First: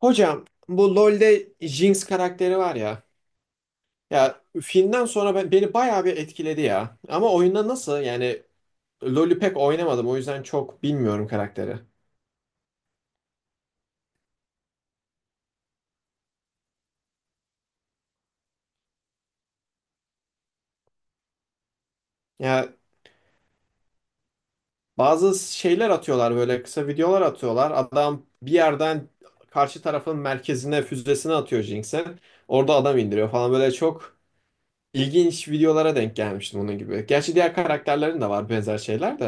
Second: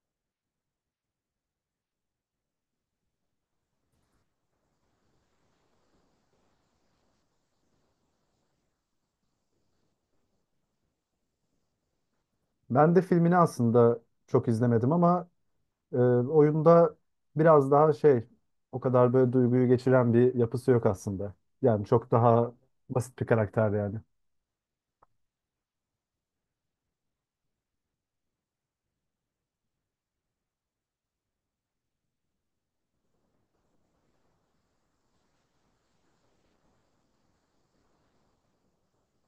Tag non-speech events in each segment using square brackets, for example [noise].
Hocam bu LoL'de Jinx karakteri var ya. Ya filmden sonra beni bayağı bir etkiledi ya. Ama oyunda nasıl yani, LoL'ü pek oynamadım o yüzden çok bilmiyorum karakteri. Ben de filmini aslında çok izlemedim ama oyunda biraz daha şey o kadar böyle duyguyu geçiren bir yapısı yok aslında. Yani çok daha Ya basit bir karakter yani. bazı şeyler atıyorlar böyle kısa videolar atıyorlar. Adam bir yerden karşı tarafın merkezine füzesini atıyor Jinx'e. Orada adam indiriyor falan böyle çok ilginç videolara denk gelmiştim bunun gibi. Gerçi diğer karakterlerin de var benzer şeyler de.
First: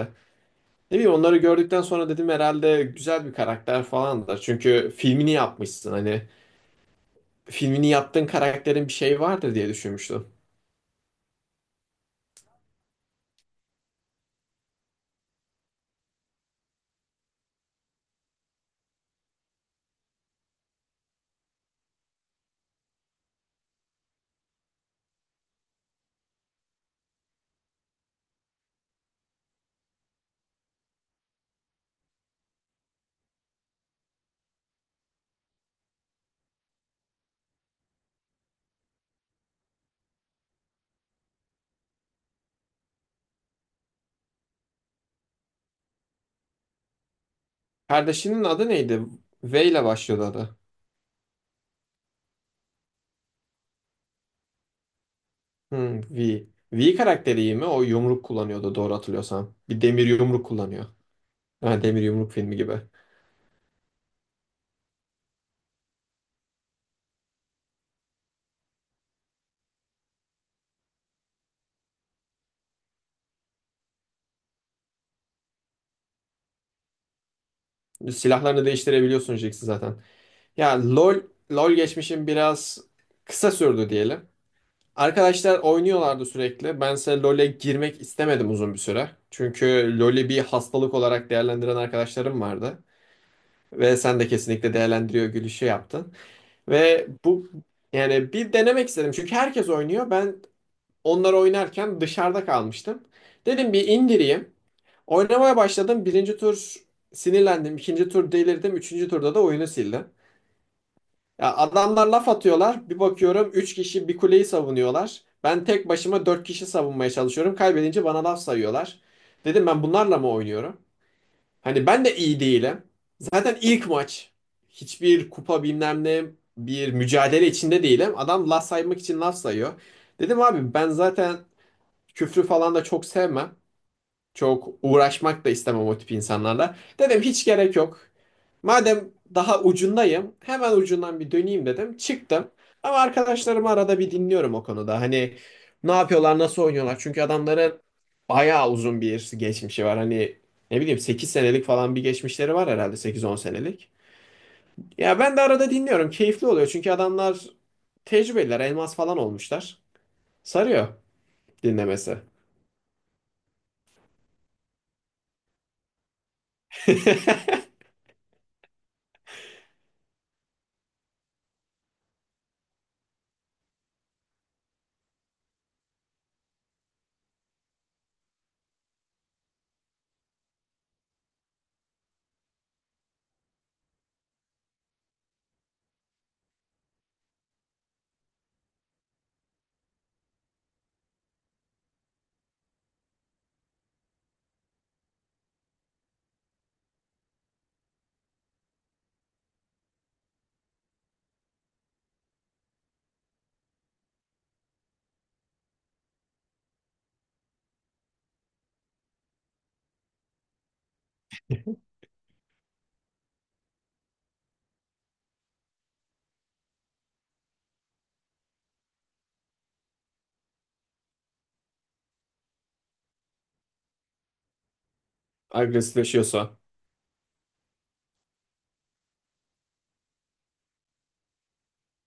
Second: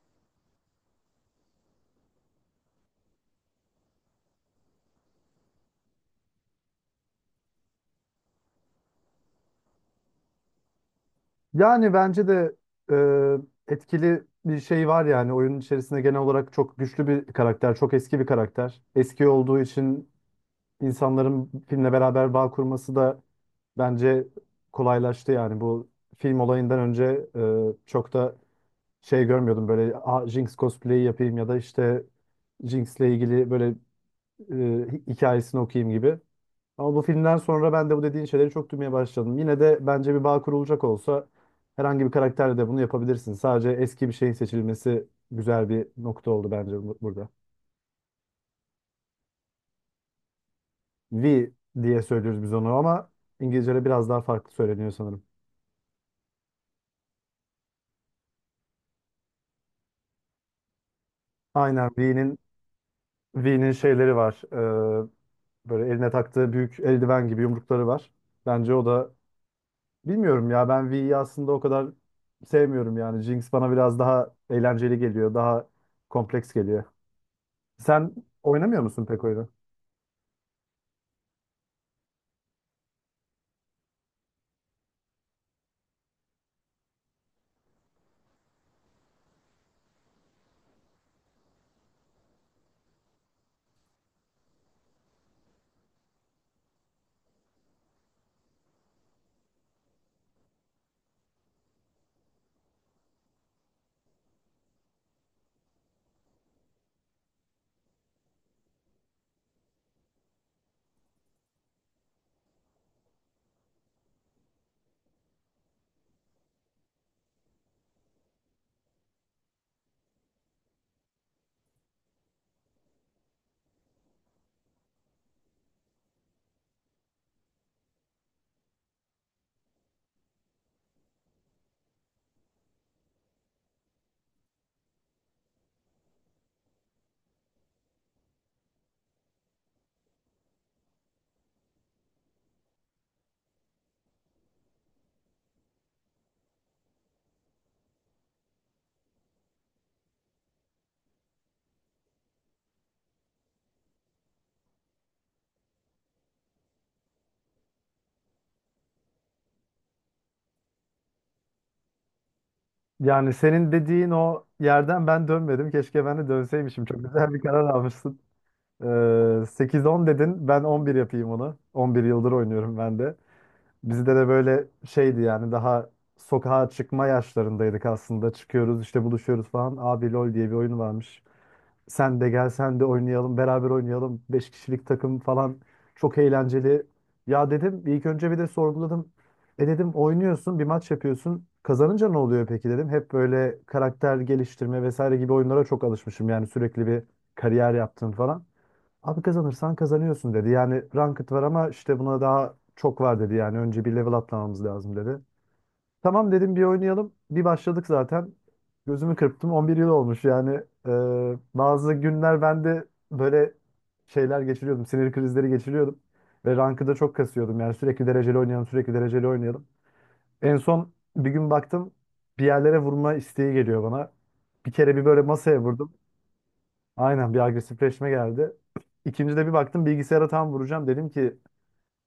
Ne bileyim onları gördükten sonra dedim herhalde güzel bir karakter falan da. Çünkü filmini yapmışsın hani filmini yaptığın karakterin bir şeyi vardır diye düşünmüştüm. Yani bence de etkili bir şey var yani oyunun içerisinde genel olarak çok güçlü bir karakter, çok eski bir karakter. Eski olduğu için insanların filmle beraber bağ kurması da bence kolaylaştı yani bu film olayından önce çok da şey görmüyordum böyle "Aa, Jinx cosplay'i yapayım ya da işte Jinx'le ilgili böyle e, hikayesini okuyayım" gibi. Ama bu filmden sonra ben de bu dediğin şeyleri çok duymaya başladım. Yine de bence bir bağ kurulacak olsa herhangi bir karakterle de bunu yapabilirsin. Sadece eski bir şeyin seçilmesi güzel bir nokta oldu bence burada. Kardeşinin adı neydi? V ile başlıyordu adı. V diye söylüyoruz biz onu ama İngilizce'de biraz daha farklı söyleniyor sanırım. Hmm, V. V karakteri iyi mi? O yumruk kullanıyordu doğru hatırlıyorsam. Bir demir yumruk kullanıyor. Ha, Aynen demir yumruk V'nin filmi gibi. V'nin şeyleri var. Böyle eline taktığı büyük eldiven gibi yumrukları var. Bence o da Bilmiyorum ya, ben V'yi aslında o kadar sevmiyorum yani. Jinx bana biraz daha eğlenceli geliyor, daha kompleks geliyor. Sen Silahlarını oynamıyor musun pek değiştirebiliyorsun oyunu? Jinx'i zaten. Ya LoL geçmişim biraz kısa sürdü diyelim. Arkadaşlar oynuyorlardı sürekli. Bense LoL'e girmek istemedim uzun bir süre. Çünkü LoL'i bir hastalık olarak değerlendiren arkadaşlarım vardı. Ve sen de kesinlikle değerlendiriyor gülüşü yaptın. Ve bu, yani bir denemek istedim. Çünkü herkes oynuyor. Onlar oynarken dışarıda kalmıştım. Dedim bir indireyim. Oynamaya başladım. Birinci tur sinirlendim. İkinci tur delirdim. Üçüncü turda da oyunu sildim. Ya adamlar laf atıyorlar. Bir bakıyorum 3 kişi bir kuleyi savunuyorlar. Ben tek başıma 4 kişi savunmaya çalışıyorum. Kaybedince bana laf sayıyorlar. Dedim ben bunlarla mı oynuyorum? Hani ben de iyi değilim. Zaten ilk maç. Hiçbir kupa bilmem ne bir mücadele içinde değilim. Adam laf saymak için laf sayıyor. Dedim abi ben zaten küfrü falan da çok sevmem. Çok uğraşmak da istemem o tip insanlarla. Dedim hiç gerek yok. Madem daha ucundayım, hemen ucundan bir döneyim dedim. Çıktım. Ama arkadaşlarımı arada bir dinliyorum o konuda. Hani ne yapıyorlar, nasıl oynuyorlar? Çünkü adamların bayağı uzun bir geçmişi var. Hani ne bileyim 8 senelik falan bir geçmişleri var herhalde, 8-10 senelik. Ya ben de arada dinliyorum. Keyifli oluyor çünkü adamlar tecrübeliler, elmas falan olmuşlar. Sarıyor dinlemesi. Yani senin dediğin o yerden ben dönmedim. Keşke ben de dönseymişim. Çok güzel bir [laughs] karar almışsın. 8-10 dedin. Ben 11 yapayım onu. 11 yıldır oynuyorum ben de. Bizde de böyle şeydi yani daha sokağa çıkma yaşlarındaydık aslında. Çıkıyoruz işte, buluşuyoruz falan. Abi LOL diye bir oyun varmış. Sen de gel, sen de oynayalım, beraber oynayalım. Beş kişilik takım falan, çok eğlenceli. Ya dedim ilk önce bir de sorguladım. E dedim, oynuyorsun bir maç yapıyorsun. Kazanınca ne oluyor peki dedim. Hep böyle karakter geliştirme vesaire gibi oyunlara çok alışmışım. Yani sürekli bir kariyer yaptım falan. Abi kazanırsan kazanıyorsun dedi. Yani ranked var ama işte buna daha çok var dedi. Yani önce bir level atlamamız lazım dedi. Tamam dedim, bir oynayalım. Bir başladık zaten. Gözümü kırptım, 11 yıl olmuş yani. Bazı günler ben de böyle şeyler geçiriyordum. Sinir krizleri geçiriyordum. Ve rankı da çok kasıyordum. Yani sürekli dereceli oynayalım, sürekli dereceli oynayalım. En son bir gün baktım bir yerlere vurma isteği geliyor bana. Bir kere bir böyle masaya vurdum. Agresifleşiyorsa. Aynen, bir agresifleşme geldi. İkinci de bir baktım bilgisayara tam vuracağım. Dedim ki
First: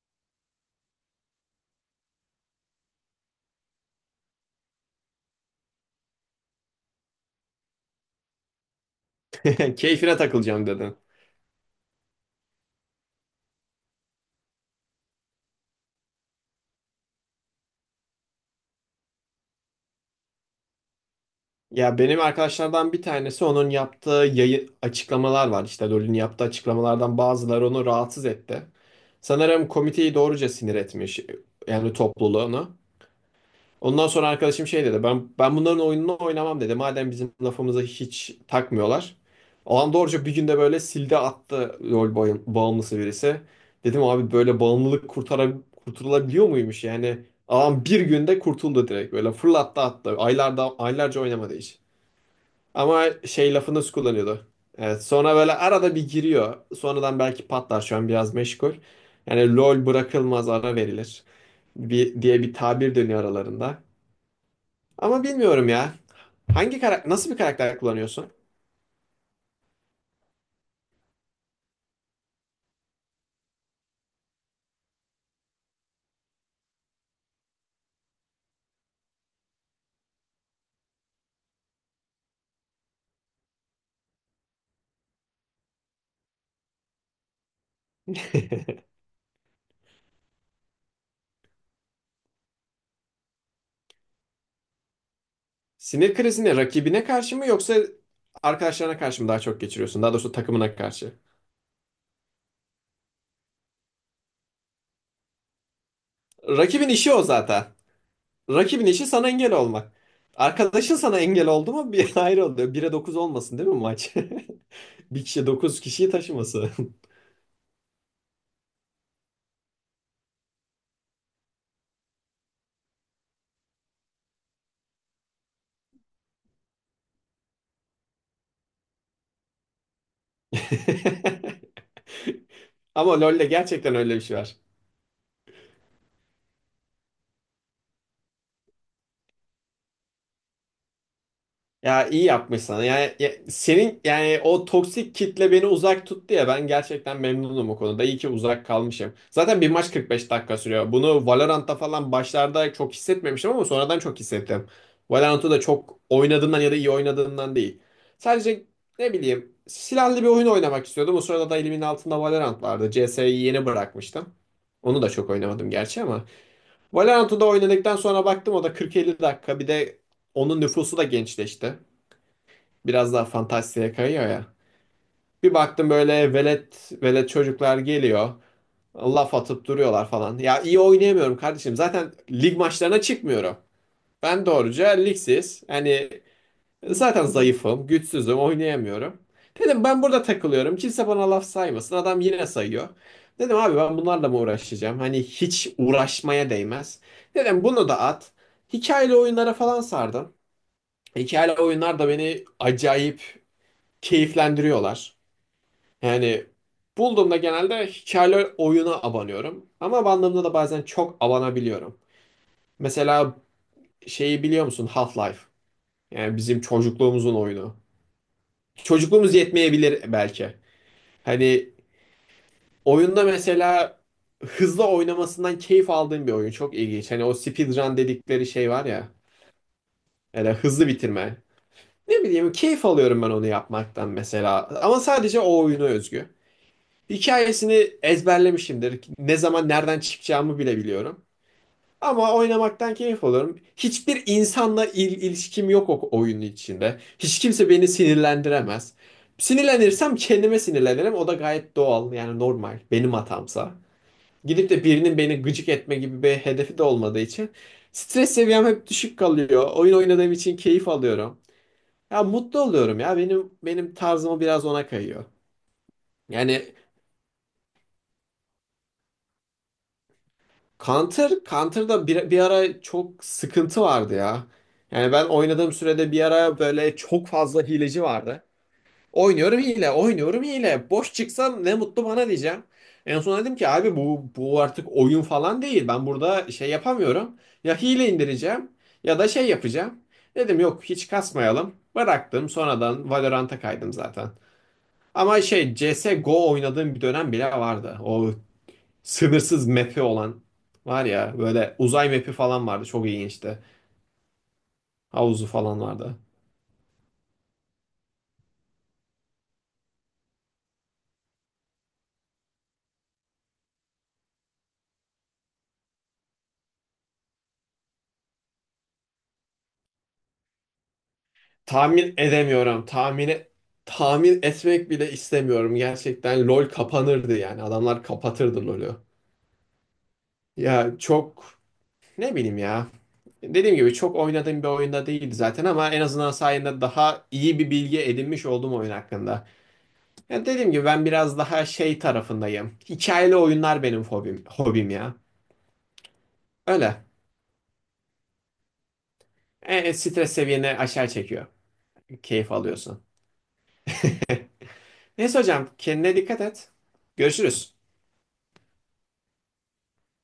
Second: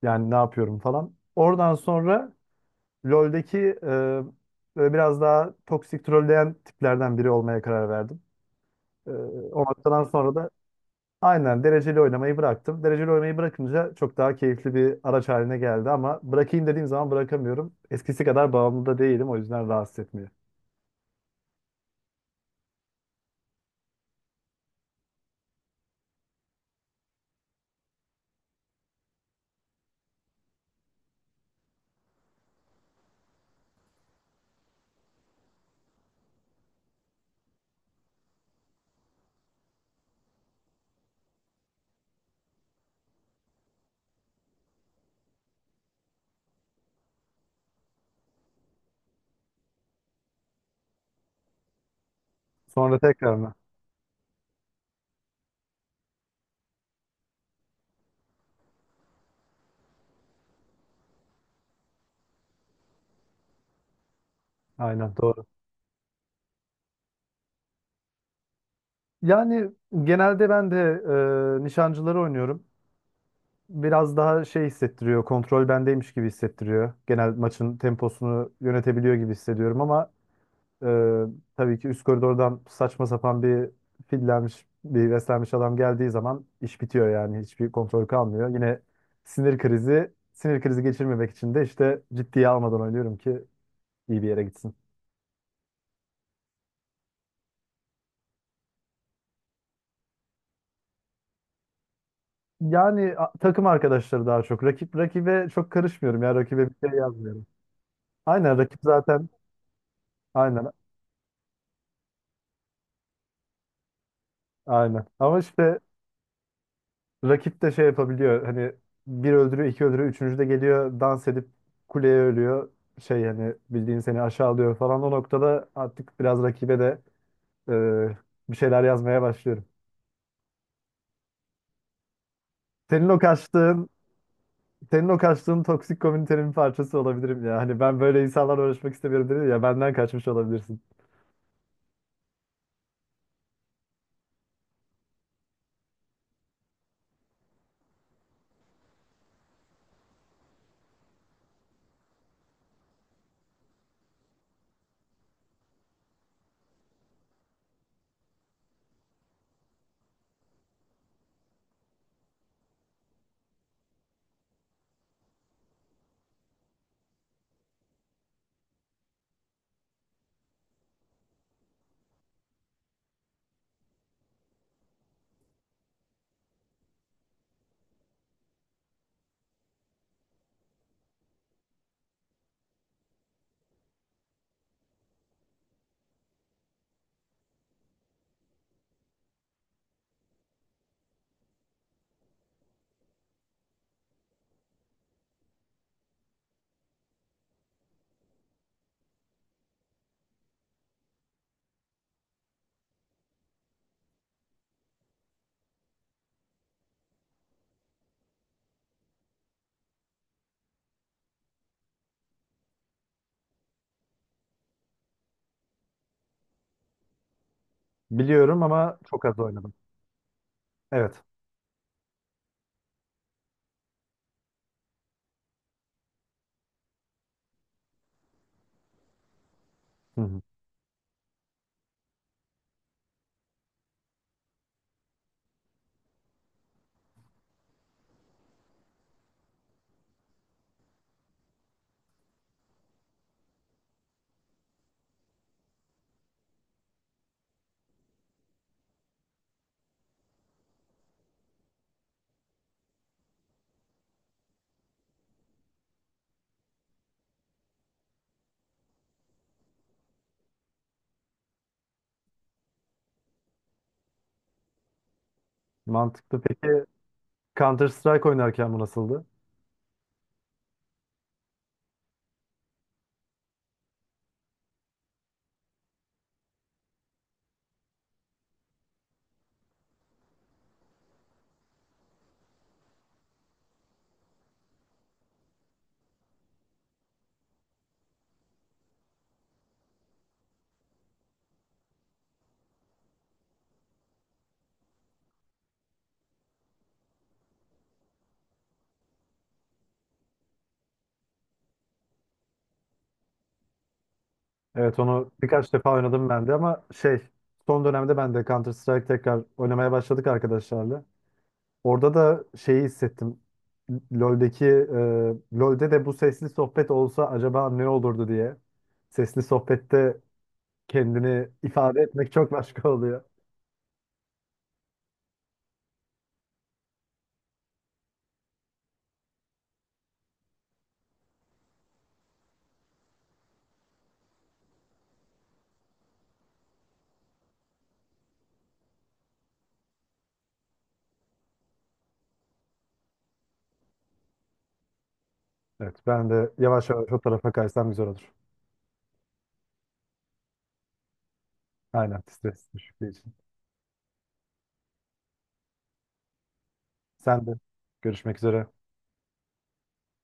yani ne yapıyorum falan. Oradan sonra LoL'deki böyle biraz daha toksik, trolleyen tiplerden biri olmaya karar verdim. E, O [laughs] noktadan Keyfine sonra da takılacağım dedin. aynen dereceli oynamayı bıraktım. Dereceli oynamayı bırakınca çok daha keyifli bir araç haline geldi ama bırakayım dediğim zaman bırakamıyorum. Eskisi kadar bağımlı da değilim, o yüzden rahatsız etmiyor. Ya benim arkadaşlardan bir tanesi onun yaptığı yayı açıklamalar var. İşte LoL'ün yaptığı açıklamalardan bazıları onu rahatsız etti. Sanırım komiteyi doğruca sinir etmiş. Yani topluluğunu. Ondan sonra arkadaşım şey dedi. Ben bunların oyununu oynamam dedi. Madem bizim lafımıza hiç takmıyorlar. Alan doğruca bir günde böyle sildi attı, LoL bağımlısı birisi. Dedim abi böyle bağımlılık kurtulabiliyor muymuş? Yani adam bir günde kurtuldu direkt. Böyle fırlattı attı. Aylarca oynamadı hiç. Sonra Ama tekrar mı? şey lafı nasıl kullanıyordu? Evet, sonra böyle arada bir giriyor. Sonradan belki patlar, şu an biraz meşgul. Yani LoL bırakılmaz, ara verilir. "Bir," diye bir tabir dönüyor aralarında. Aynen Ama doğru. bilmiyorum ya. Hangi karakter, nasıl bir karakter kullanıyorsun? Yani genelde ben de nişancıları oynuyorum. Biraz daha şey hissettiriyor, kontrol bendeymiş gibi hissettiriyor. Genel maçın temposunu yönetebiliyor gibi hissediyorum ama Ee, tabii ki üst koridordan saçma sapan bir fillenmiş, bir beslenmiş adam geldiği zaman iş bitiyor yani. Hiçbir kontrol kalmıyor. Yine [laughs] sinir krizi geçirmemek için de işte ciddiye almadan oynuyorum ki iyi bir yere gitsin. Sinir krizini rakibine karşı mı yoksa arkadaşlarına karşı mı daha çok geçiriyorsun? Daha doğrusu takımına karşı. Yani takım arkadaşları daha çok. Rakip rakibe çok karışmıyorum ya. Rakibe bir Rakibin şey işi o yazmıyorum. zaten. Aynen, rakip Rakibin işi sana zaten. engel olmak. Aynen. Arkadaşın sana engel oldu mu bir [laughs] ayrı oluyor. Bire 9 olmasın değil mi maç? Aynen. [laughs] Bir Ama kişi işte. 9 kişiyi taşıması. Rakip de şey yapabiliyor. Hani bir öldürüyor, iki öldürüyor, üçüncü de geliyor dans edip kuleye ölüyor. Şey, hani bildiğin seni aşağılıyor falan. O noktada artık biraz rakibe de e, bir şeyler yazmaya başlıyorum. [laughs] Senin o Ama LoL'le kaçtığın, gerçekten öyle bir şey var. senin o kaçtığın toksik komünitenin bir parçası olabilirim ya. Hani ben böyle insanlarla uğraşmak istemiyorum dedi ya, benden kaçmış olabilirsin. Ya iyi yapmışsın. Yani ya- senin yani o toksik kitle beni uzak tuttu ya, ben gerçekten memnunum o konuda. İyi ki uzak kalmışım. Zaten bir maç 45 dakika sürüyor. Bunu Valorant'ta falan başlarda çok hissetmemiştim ama sonradan çok hissettim. Valorant'ı da çok oynadığımdan ya da iyi oynadığımdan değil. Sadece ne bileyim silahlı bir oyun oynamak istiyordum. O sırada da elimin altında Valorant vardı. CS'yi yeni bırakmıştım. Onu da çok oynamadım gerçi ama. Valorant'ı da oynadıktan sonra baktım o da 40-50 dakika. Bir de onun nüfusu da gençleşti, biraz daha fantastiğe kayıyor ya. Bir baktım böyle velet velet çocuklar geliyor. Laf atıp duruyorlar falan. Ya iyi oynayamıyorum kardeşim. Zaten lig maçlarına çıkmıyorum. Ben doğruca ligsiz. Hani zaten zayıfım, güçsüzüm, oynayamıyorum. Dedim ben burada takılıyorum. Kimse bana laf saymasın. Adam yine sayıyor. Dedim abi ben bunlarla mı uğraşacağım? Hani hiç uğraşmaya değmez. Dedim bunu da at. Hikayeli oyunlara falan sardım. Hikayeli oyunlar da beni acayip keyiflendiriyorlar. Yani bulduğumda genelde hikayeli oyuna abanıyorum. Ama abandığımda da bazen çok abanabiliyorum. Mesela şeyi biliyor musun? Half-Life. Yani bizim çocukluğumuzun oyunu. Biliyorum ama çok Çocukluğumuz az oynadım. yetmeyebilir belki. Evet. Hani oyunda mesela hızlı oynamasından keyif aldığım bir oyun. Çok ilginç. Hani o speedrun dedikleri şey var ya. Hı hı. Yani hızlı bitirme. Ne bileyim keyif alıyorum ben onu yapmaktan mesela. Ama sadece o oyuna özgü. Hikayesini ezberlemişimdir. Ne zaman nereden çıkacağımı bile biliyorum. Ama oynamaktan keyif alıyorum. Hiçbir insanla ilişkim yok o oyunun içinde. Hiç kimse beni sinirlendiremez. Sinirlenirsem kendime sinirlenirim. O da gayet doğal, yani normal. Benim hatamsa. Gidip de birinin beni gıcık etme gibi bir hedefi de olmadığı için stres seviyem hep düşük kalıyor. Oyun oynadığım için keyif alıyorum. Ya mutlu oluyorum ya. Benim tarzıma biraz ona kayıyor. Mantıklı. Yani Peki Counter Strike oynarken bu nasıldı? Counter'da bir ara çok sıkıntı vardı ya. Yani ben oynadığım sürede bir ara böyle çok fazla hileci vardı. Oynuyorum hile, oynuyorum hile. Boş çıksam ne mutlu bana diyeceğim. En son dedim ki abi bu artık oyun falan değil. Ben burada şey yapamıyorum. Ya hile indireceğim ya da şey yapacağım. Dedim yok hiç kasmayalım. Bıraktım, sonradan Valorant'a kaydım zaten. Ama şey CS:GO oynadığım bir dönem bile vardı. O sınırsız map'i olan var ya, böyle uzay map'i falan vardı, çok ilginçti. Evet, onu Havuzu birkaç falan defa vardı. oynadım ben de ama şey, son dönemde ben de Counter Strike tekrar oynamaya başladık arkadaşlarla. Orada da şeyi hissettim. LoL'de de bu sesli sohbet olsa acaba ne olurdu diye. Sesli sohbette kendini ifade Tahmin etmek çok edemiyorum. başka oluyor. Tahmin etmek bile istemiyorum. Gerçekten LoL kapanırdı yani. Adamlar kapatırdı LoL'ü. Ya çok ne bileyim ya. Dediğim gibi çok oynadığım bir oyunda değildi zaten ama en azından sayende daha iyi bir bilgi edinmiş oldum oyun hakkında. Ya dediğim gibi ben biraz daha şey tarafındayım. Hikayeli oyunlar benim hobim, hobim ya. Evet, ben de yavaş Öyle. yavaş o tarafa kaysam güzel olur. Stres seviyeni aşağı çekiyor. Aynen, Keyif stres alıyorsun. düşüklüğü için. Neyse hocam kendine dikkat et. Sen de Görüşürüz. görüşmek üzere.